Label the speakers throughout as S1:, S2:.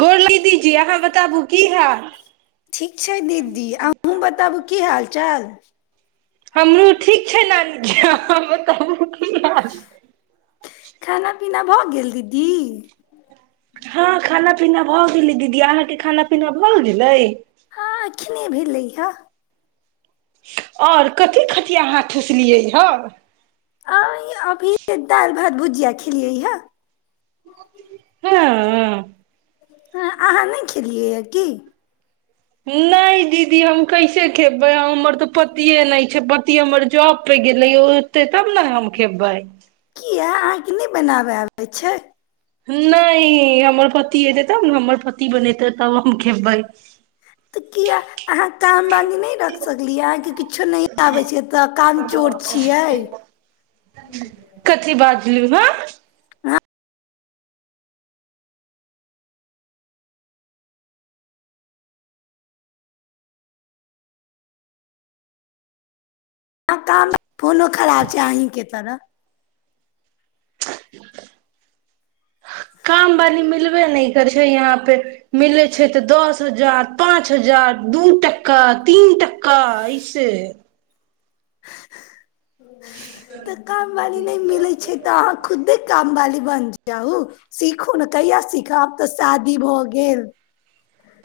S1: गोर लगै दीदी अहाँ बताबु की हाल
S2: ठीक छै दीदी अहूँ बताबू की हाल चाल
S1: हमहूँ ठीक छै नानी अहाँ बताबु की हाल
S2: खाना पीना भऽ गेल दीदी
S1: हँ खाना पीना भऽ गेली दीदी अहाँ के खाना पीना भऽ गेलै
S2: हँ एखने भेलै हा
S1: आओर कथी कथि अहाँ ठुसलियै हन
S2: अंय अभी दालि भात भुजिया खेलियै हे
S1: हँ ह
S2: अं अहाँ नहि खेलियैए की
S1: नहि दीदी हम कैसे खेबै हमर तऽ पतिए नहि छै पति हमर जॉब पर गेलै ओतै तब ने हम खेबै
S2: इहा अहाँके नहि बनाबे आबै छै
S1: नहि हमर पति एते तब ने हमर पति बनेतै तब हम खेबैय
S2: तऽ किया अहाँ काम बन्द नहि रख सकलियै अहाँके किछो नहि आबै छै तऽ काम चोर छियै
S1: [unintelligible]
S2: हँ काम फोनो खराब छै अहीँके तरह
S1: काम वाली मिलबे नहि करै छै यहाँ फेर मिलै छै तऽ दस हजार पाँच हजार दू टका तीन टका ऐसे
S2: तऽ काम वाली नहि मिलै छै तऽ अहाँ खुदे काम वाली जाहु सीखू ने कहिया सिखब आब तऽ शादी भऽ गेल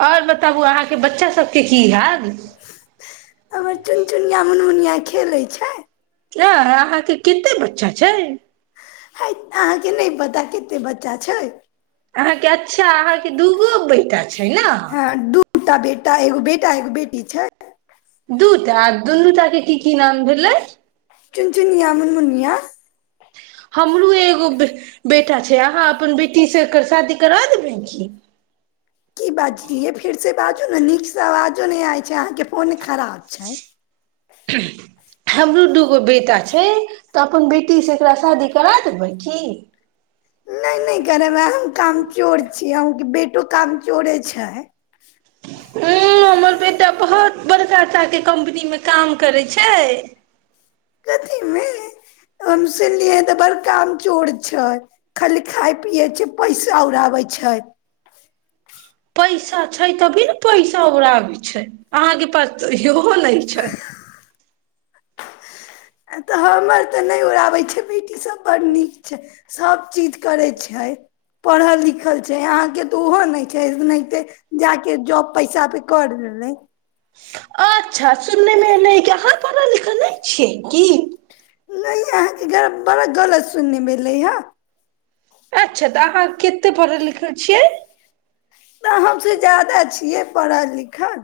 S1: आओर बताबु अहाँके बच्चा सबके की हाल
S2: हमर चुनचुनियाँ मुनमुनीयाँ खेलै छै
S1: हँ अहाँके कते बच्चा छै
S2: हय अहाँके नहि पता कते बच्चा छै
S1: अहाँके अच्छा अहाँ दूगो बेटा छै न
S2: त एगो बेटा एगो बेटी छै
S1: दू टा दूनू टा के की की नाम भेलै
S2: चुनचुनियाँ मुनमुनियाँ
S1: हमरो एगो बे बेटा छै अहाँ अपन बेटीसँ एकर शादी करा देबै की
S2: की बाजलियै फेरसँ बाजू ने नीकसँ आवाजो नहि आबै छै अहाँके फोन खराब छै
S1: हमरो दूगो बेटा छै तऽ अपन बेटी से एकरा शादी करा देबै की
S2: नहि नहि करेबै हम काम चोर छी अन्हु के बेटी काम चोरे छै
S1: अं हमर बेटा बहुत बड़काटाके कम्पनीमे काम करै छै
S2: कथीमे हम सुनलियै तऽ बड़ काम चोर छै खाली खाइ पियै छै पैसा उड़ाबै छै
S1: पैसा छै तभी ने पैसा उड़ाबै छै अहाँके पास त इहो ओ नहि छै
S2: तऽ हमर तऽ नहि उड़ाबै छै बटीसभ बड्ड नीक छै सभचीज करै छै पढ़ल लिखल छै अहाँके तऽ ओहो नहि छैओनाहींते जा कऽ जॉब पैसा पे कर लेलै
S1: अच्छा सुननेमे एलै अहाँ पढ़ल लिखल नहि छियै की
S2: नहि अहाँके गर बड़ा गलत सुनने मे एलै हें
S1: अच्छा तऽ अहाँ कतेक पढ़ल लिखल छियै
S2: त हमसे ज्यादा छियै पढ़ल लिखल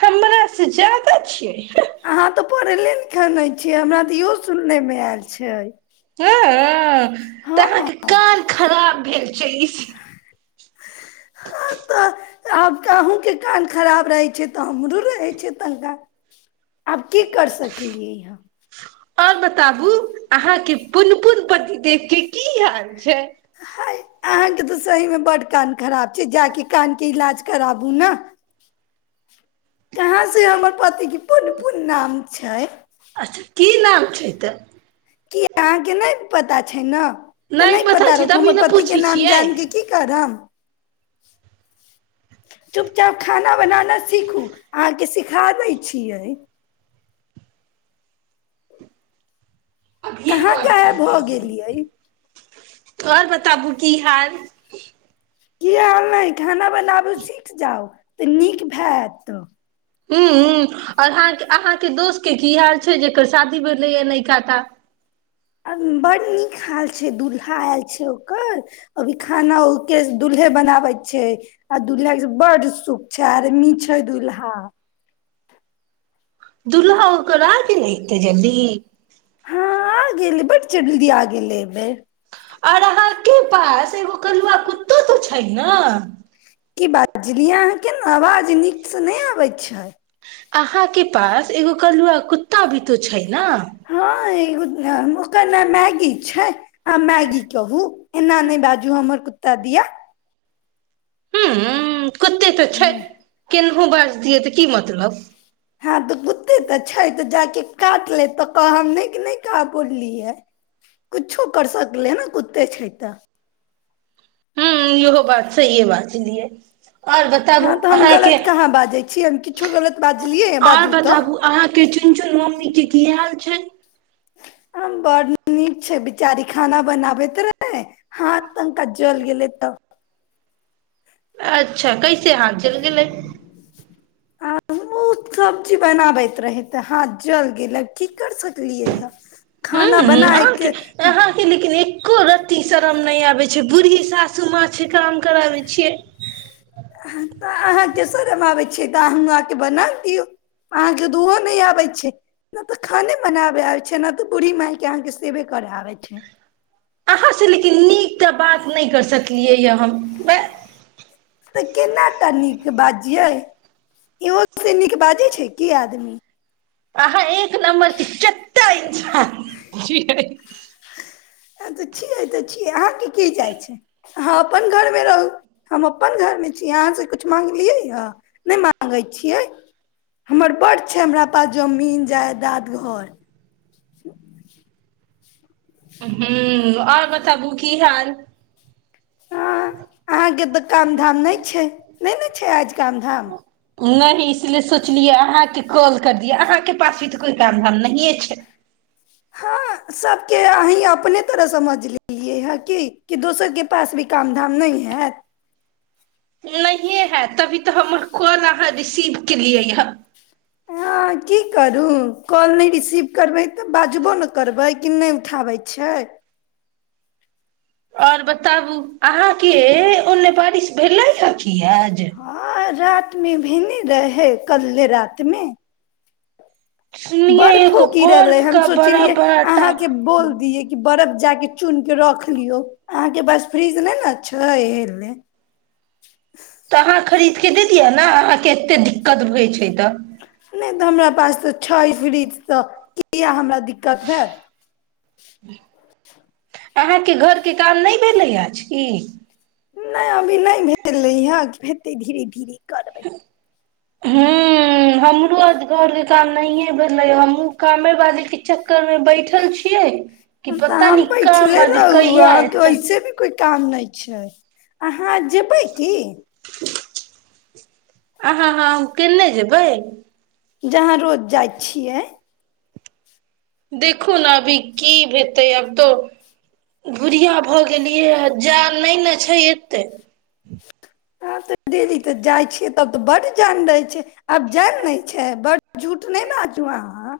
S1: हमरासँ ज्यादा छियै हँ
S2: अहाँ तऽ पढ़ैले लिखल नहि छियै हमरा तऽ इहो सुननेमे आयल छै
S1: हँ तऽ
S2: हँ
S1: अहाँके कान खराब भेल छै इ-
S2: अं आब अन्हु के कान खराब रहे छै तऽ हमरो रहै छै तनका आब की कर सकलियै
S1: आओर बताबू अहाँके पुनपुनपति देखी की हाल छै
S2: हय अहाँके तऽ सही मे बड्ड कान खराब छै जाके कान के इलाज कराबू न कहाँ से हमर पति के पुन पुन नाम छै
S1: अच्छा की नाम छै त
S2: किया अहाँके नहि पता छै न तऽ नहि पता
S1: छै
S2: रखू
S1: तभी
S2: हमर
S1: ने
S2: पति के
S1: पूछै
S2: नाम
S1: छियै
S2: जान के की करब [inaudible] चुपचाप खाना बनाना सीखू अहाँके सिखा दै छियै कहाँ गायब भऽ गेलियै
S1: आओर बताबू की हाल
S2: की आएल नहि खाना बनाबु सीख जाउ तऽ नीक हायत
S1: हूँ
S2: [unintelligible] [inaudible]
S1: हूँ आओर अहाँके अहाँ के दोस्त के की हाल छै जेकर शादी भेलैया नयका टा
S2: आ बड़ नीक हाल छै दुूल्हा आएल छै ओकर अभी खाना ओके दुल्हे बनाबै छै आ दुूल्हाके बड सुख छै आर्मी छै दुूल्हा
S1: दुल्हा ओकर आ गेल हेतै जल्दी
S2: हँ आ गेले बड्ड जल्दी आ गेले एहि बेर
S1: आओर अहाँ के पास एगो कलुआ कु- कतऽ तऽ छहिन न
S2: की बात कैलिए अहाँके ने आवाज नीकसँ नहि आबै छै
S1: अहाँ के पास एगो कलुआ कुत्ता भी त छै न
S2: एगो हँ ओकर नाम मैगी छै आ मैगी कहू एना नहि बाजू हमर त दिय
S1: हूँ कते तऽ छै
S2: ह
S1: केल- उ बाजि तीयै तऽ की मतलब
S2: हँं तऽ कुत्ते तऽ छै तऽ जाके काटि लेत तऽ कहब नहि के नहि कहब बोललियै ह किछो करि सकलै हन ने कुत्ते छै तऽ
S1: हूँ इहो बात सहीये बाजलिए आओर बताबु
S2: हँ तऽ हम
S1: अहाँके
S2: गलत कहाँ बाजै छी हम किछो गलत बाजलियै
S1: आओर
S2: बाजू तऽ
S1: बताबु अहाँके चुन चुन मम्मी के की हाल छै
S2: आ बड नीक छै बिचारी खाना बनाबैत रहै हँ तनका जल गेलै तब
S1: अच्छा कैसे हाथ जड़ गेलै
S2: आ हमहूँ सब्जी बनाबैत रहै त हाथ जल गेलै की कर सकलियै हन
S1: हूँ अहाँ अहाँ के लेकिन एक एको रती शर्म नहि आबै छै जे बूढ़ी सासू मा छै काम कराबै छियै
S2: अहाँ के शर्म आबै छै त अन्हु आके बना दियौ अहाँके त उहो नहि आबै छै नहि तऽ खाने बनाबे आब छै न बूढ़ी मायके अहाँके सेवे कर आबै छै
S1: अहाँ से लेकिन नीक तऽ बात नहि कर सकलियै या हम
S2: तऽ केना तनी बाजियै इहो से नीक बाजै छै की आदमी
S1: आहाँ एक नंबर के चो- [unintelligible]
S2: हँ तऽ छियै तऽ छियै अहाँके की जाइ छै अहाँ अपन घरमे रहू हम अपन घरमे छी अहाँ से किछु मागलियै हन नहि मागै छियै हमर बड्ड छै हमरा पास जमीन जायदाद घर
S1: हूँ आओर बताबू की हाल
S2: हँ अहाँके तऽ काम धाम नहि छै नहि ने छै आज काम धाम
S1: नहि इसलिए सोचलियै अहाँके कॉल कर दिय अहाँके पास भी तऽ कोइ काम धाम नहियै छै
S2: हँ सबके अहीं अपने तरह समझ लेलियै हँ की दोसर के पास भी काम धाम नहि हाएत
S1: नहि हें हाएत तभी तऽ हमर कॉल अहाँ रिसीव केलियै ह
S2: हँ की करू कॉल नहि रिसीव करबै तऽ बाजबो ने करबै कि नहि उठाबै छै
S1: ओर बताबू अहाँके ओने बारिश भेलै या की ई हाए जे
S2: हँ रात मे भेलै रहै कलहे रातमे
S1: सुनिये
S2: बर्फो
S1: एगो
S2: गिरल अइ
S1: बर्फ
S2: हम
S1: का बड़ा
S2: सोचलियै
S1: बड़ा टा
S2: अहाँके
S1: तऽ
S2: बोल दियै की बर्फ जाके चुन के रख लियौ अहाँ के पास फ्रिज नेय न छै एय लिए
S1: तऽ अहाँ खरीदके दे दियअ ने अहाँके एते दिक्कत होइ छै तऽ
S2: नहि तऽ हमरा पास तऽ छै फ्रिज त किया हमरा दिक्कत हाएत
S1: अहाँके घरके काम नहि भेलै आज की
S2: नहि अभी नहि भेलै हँ हेतै धीरे धीरे करबै
S1: हँ हमरो आज घरे काम नहिये भेलै हमहुँ कामे वाली के चक्कर मे बैठल छियै कि
S2: तऽ
S1: पता
S2: अन्हा
S1: नहि काम
S2: बैठले
S1: बाली
S2: रहु
S1: कहिया
S2: अहाँ के
S1: एतै
S2: ओयसे भी कोइ काम नहि छै अहाँ जेबै की
S1: [unintelligible] अहाँ हँ केन्ने जेबै
S2: जहाँ रोज जाइ छियै
S1: देखू ने अभी की हेतै आब तऽ भुरिया भऽ गेलियै जान नहि न छै एते
S2: आब त डेली तऽ जाइ छियै तब तऽ बड्ड जान रहै छै आब जान नहि छै बड्ड झूठ नहि बाजू अहाँ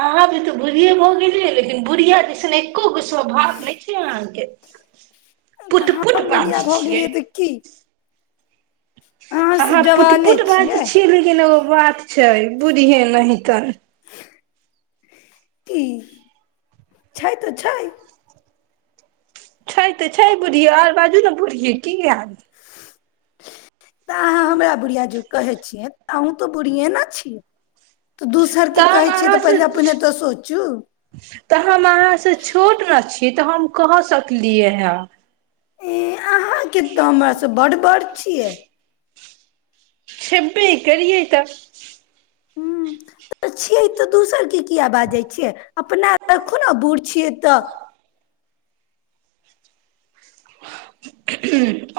S1: अहाँ तऽ बुढ़िए भऽ गेलियै लेकिन बुढ़िआ जैसन एक्को गो स्वभाव नहि छै अहाँके
S2: त
S1: पुट पुट
S2: हम बुढ़िया
S1: बाजै
S2: भऽ
S1: छियै
S2: गेलियै तऽ की
S1: अहाँ पुट पुट बाजै छियै लेकिन ओ बात छै बुढ़े नहितन।
S2: कि छै तऽ छै
S1: छै तऽ छै बुढ़िया आर बाजू ने बुढ़िये की हाल
S2: तऽ अहाँ हमरा बुढ़िया जी कहै छियै। अन्हु त बुढ़िये न छी
S1: तऽ हम अहाँ स
S2: तऽ सोचू
S1: तऽ हम अहाँ से छोट ने छी क तऽ हम कहि सकलियै हे।
S2: ई अहाँके तऽ हमरास बड्ड बड़ छियै।
S1: छेबे करियए तऽ
S2: ह्म तऽ छियै तऽ दोसरके किएिया बाजै छियै अपना रखु ने बूढ़ छियै तऽ।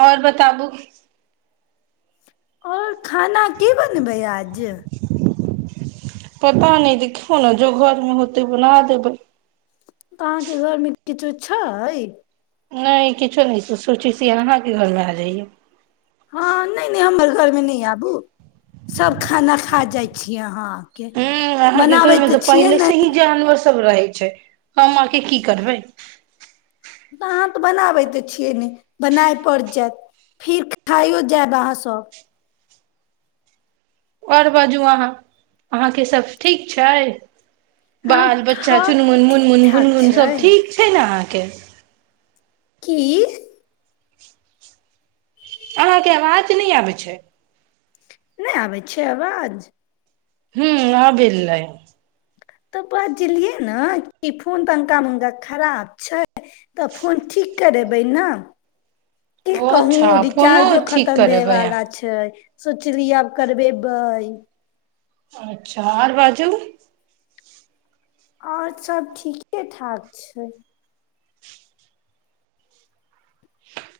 S1: आओर बताबू।
S2: आओर। खाना की बनबै आज।
S1: पता नहि देखियौ ने जो घरमे होतै बना देबै।
S2: तऽ अहाँके घरमे किछो छैय
S1: नहि किछो नहि छै सोचै छी अहाँके घरमे आ जईयै
S2: हँ नहि नहि हमर। घरमे नहि आबू सब खाना खा जाइ छी अहाँ। आके
S1: हूँ अहाँके घर
S2: बनाबै
S1: में तऽ
S2: छियै
S1: पहिले
S2: ने
S1: से ही जान - रहै छै हम अके की करबै।
S2: तऽ अहाँ तऽ बनाबै तऽ छियै ने बनाय पड़ि जायत फेर खाइयो जायब अहाँसभ।
S1: आओर बाजू अहाँ अहाँके सभ ठीक छै।
S2: हँ
S1: बाल बच्चा
S2: ठाप
S1: चुनमुन
S2: ठीक
S1: मुुनमुन
S2: ठाक
S1: गुनगुन सब
S2: छै
S1: ठीक छै ने अहाँ ीक।
S2: की
S1: अहाँके आवाज नहि आबै छै।
S2: नहि आबै छै आवाज
S1: हूँ आब एलै
S2: तऽ बाजलियै ने कि फोन तऽ अका मुका खराब छै। तऽ फोन ठीक करेबै न की
S1: ओ अच्छा
S2: कहूँ
S1: फोनो
S2: रिचार्जो
S1: ठीक
S2: खतम भए
S1: करेबै
S2: वला
S1: अहाँ
S2: छै सोचलिय आब करबे बइ।
S1: अच्छा आर बाजू।
S2: आओर सब ठीके ठाक छै।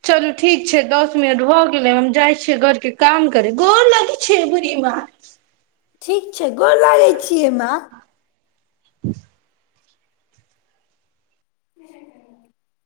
S1: चलू ठीक छै दस। दच मिनट भऽ गेले हम जाइ छियै घर के काम करे गोर लग छै बूढ़ी मार।
S2: ठीक छै गोर लागै छियैमे।
S1: [unintelligible]
S2: [inaudible]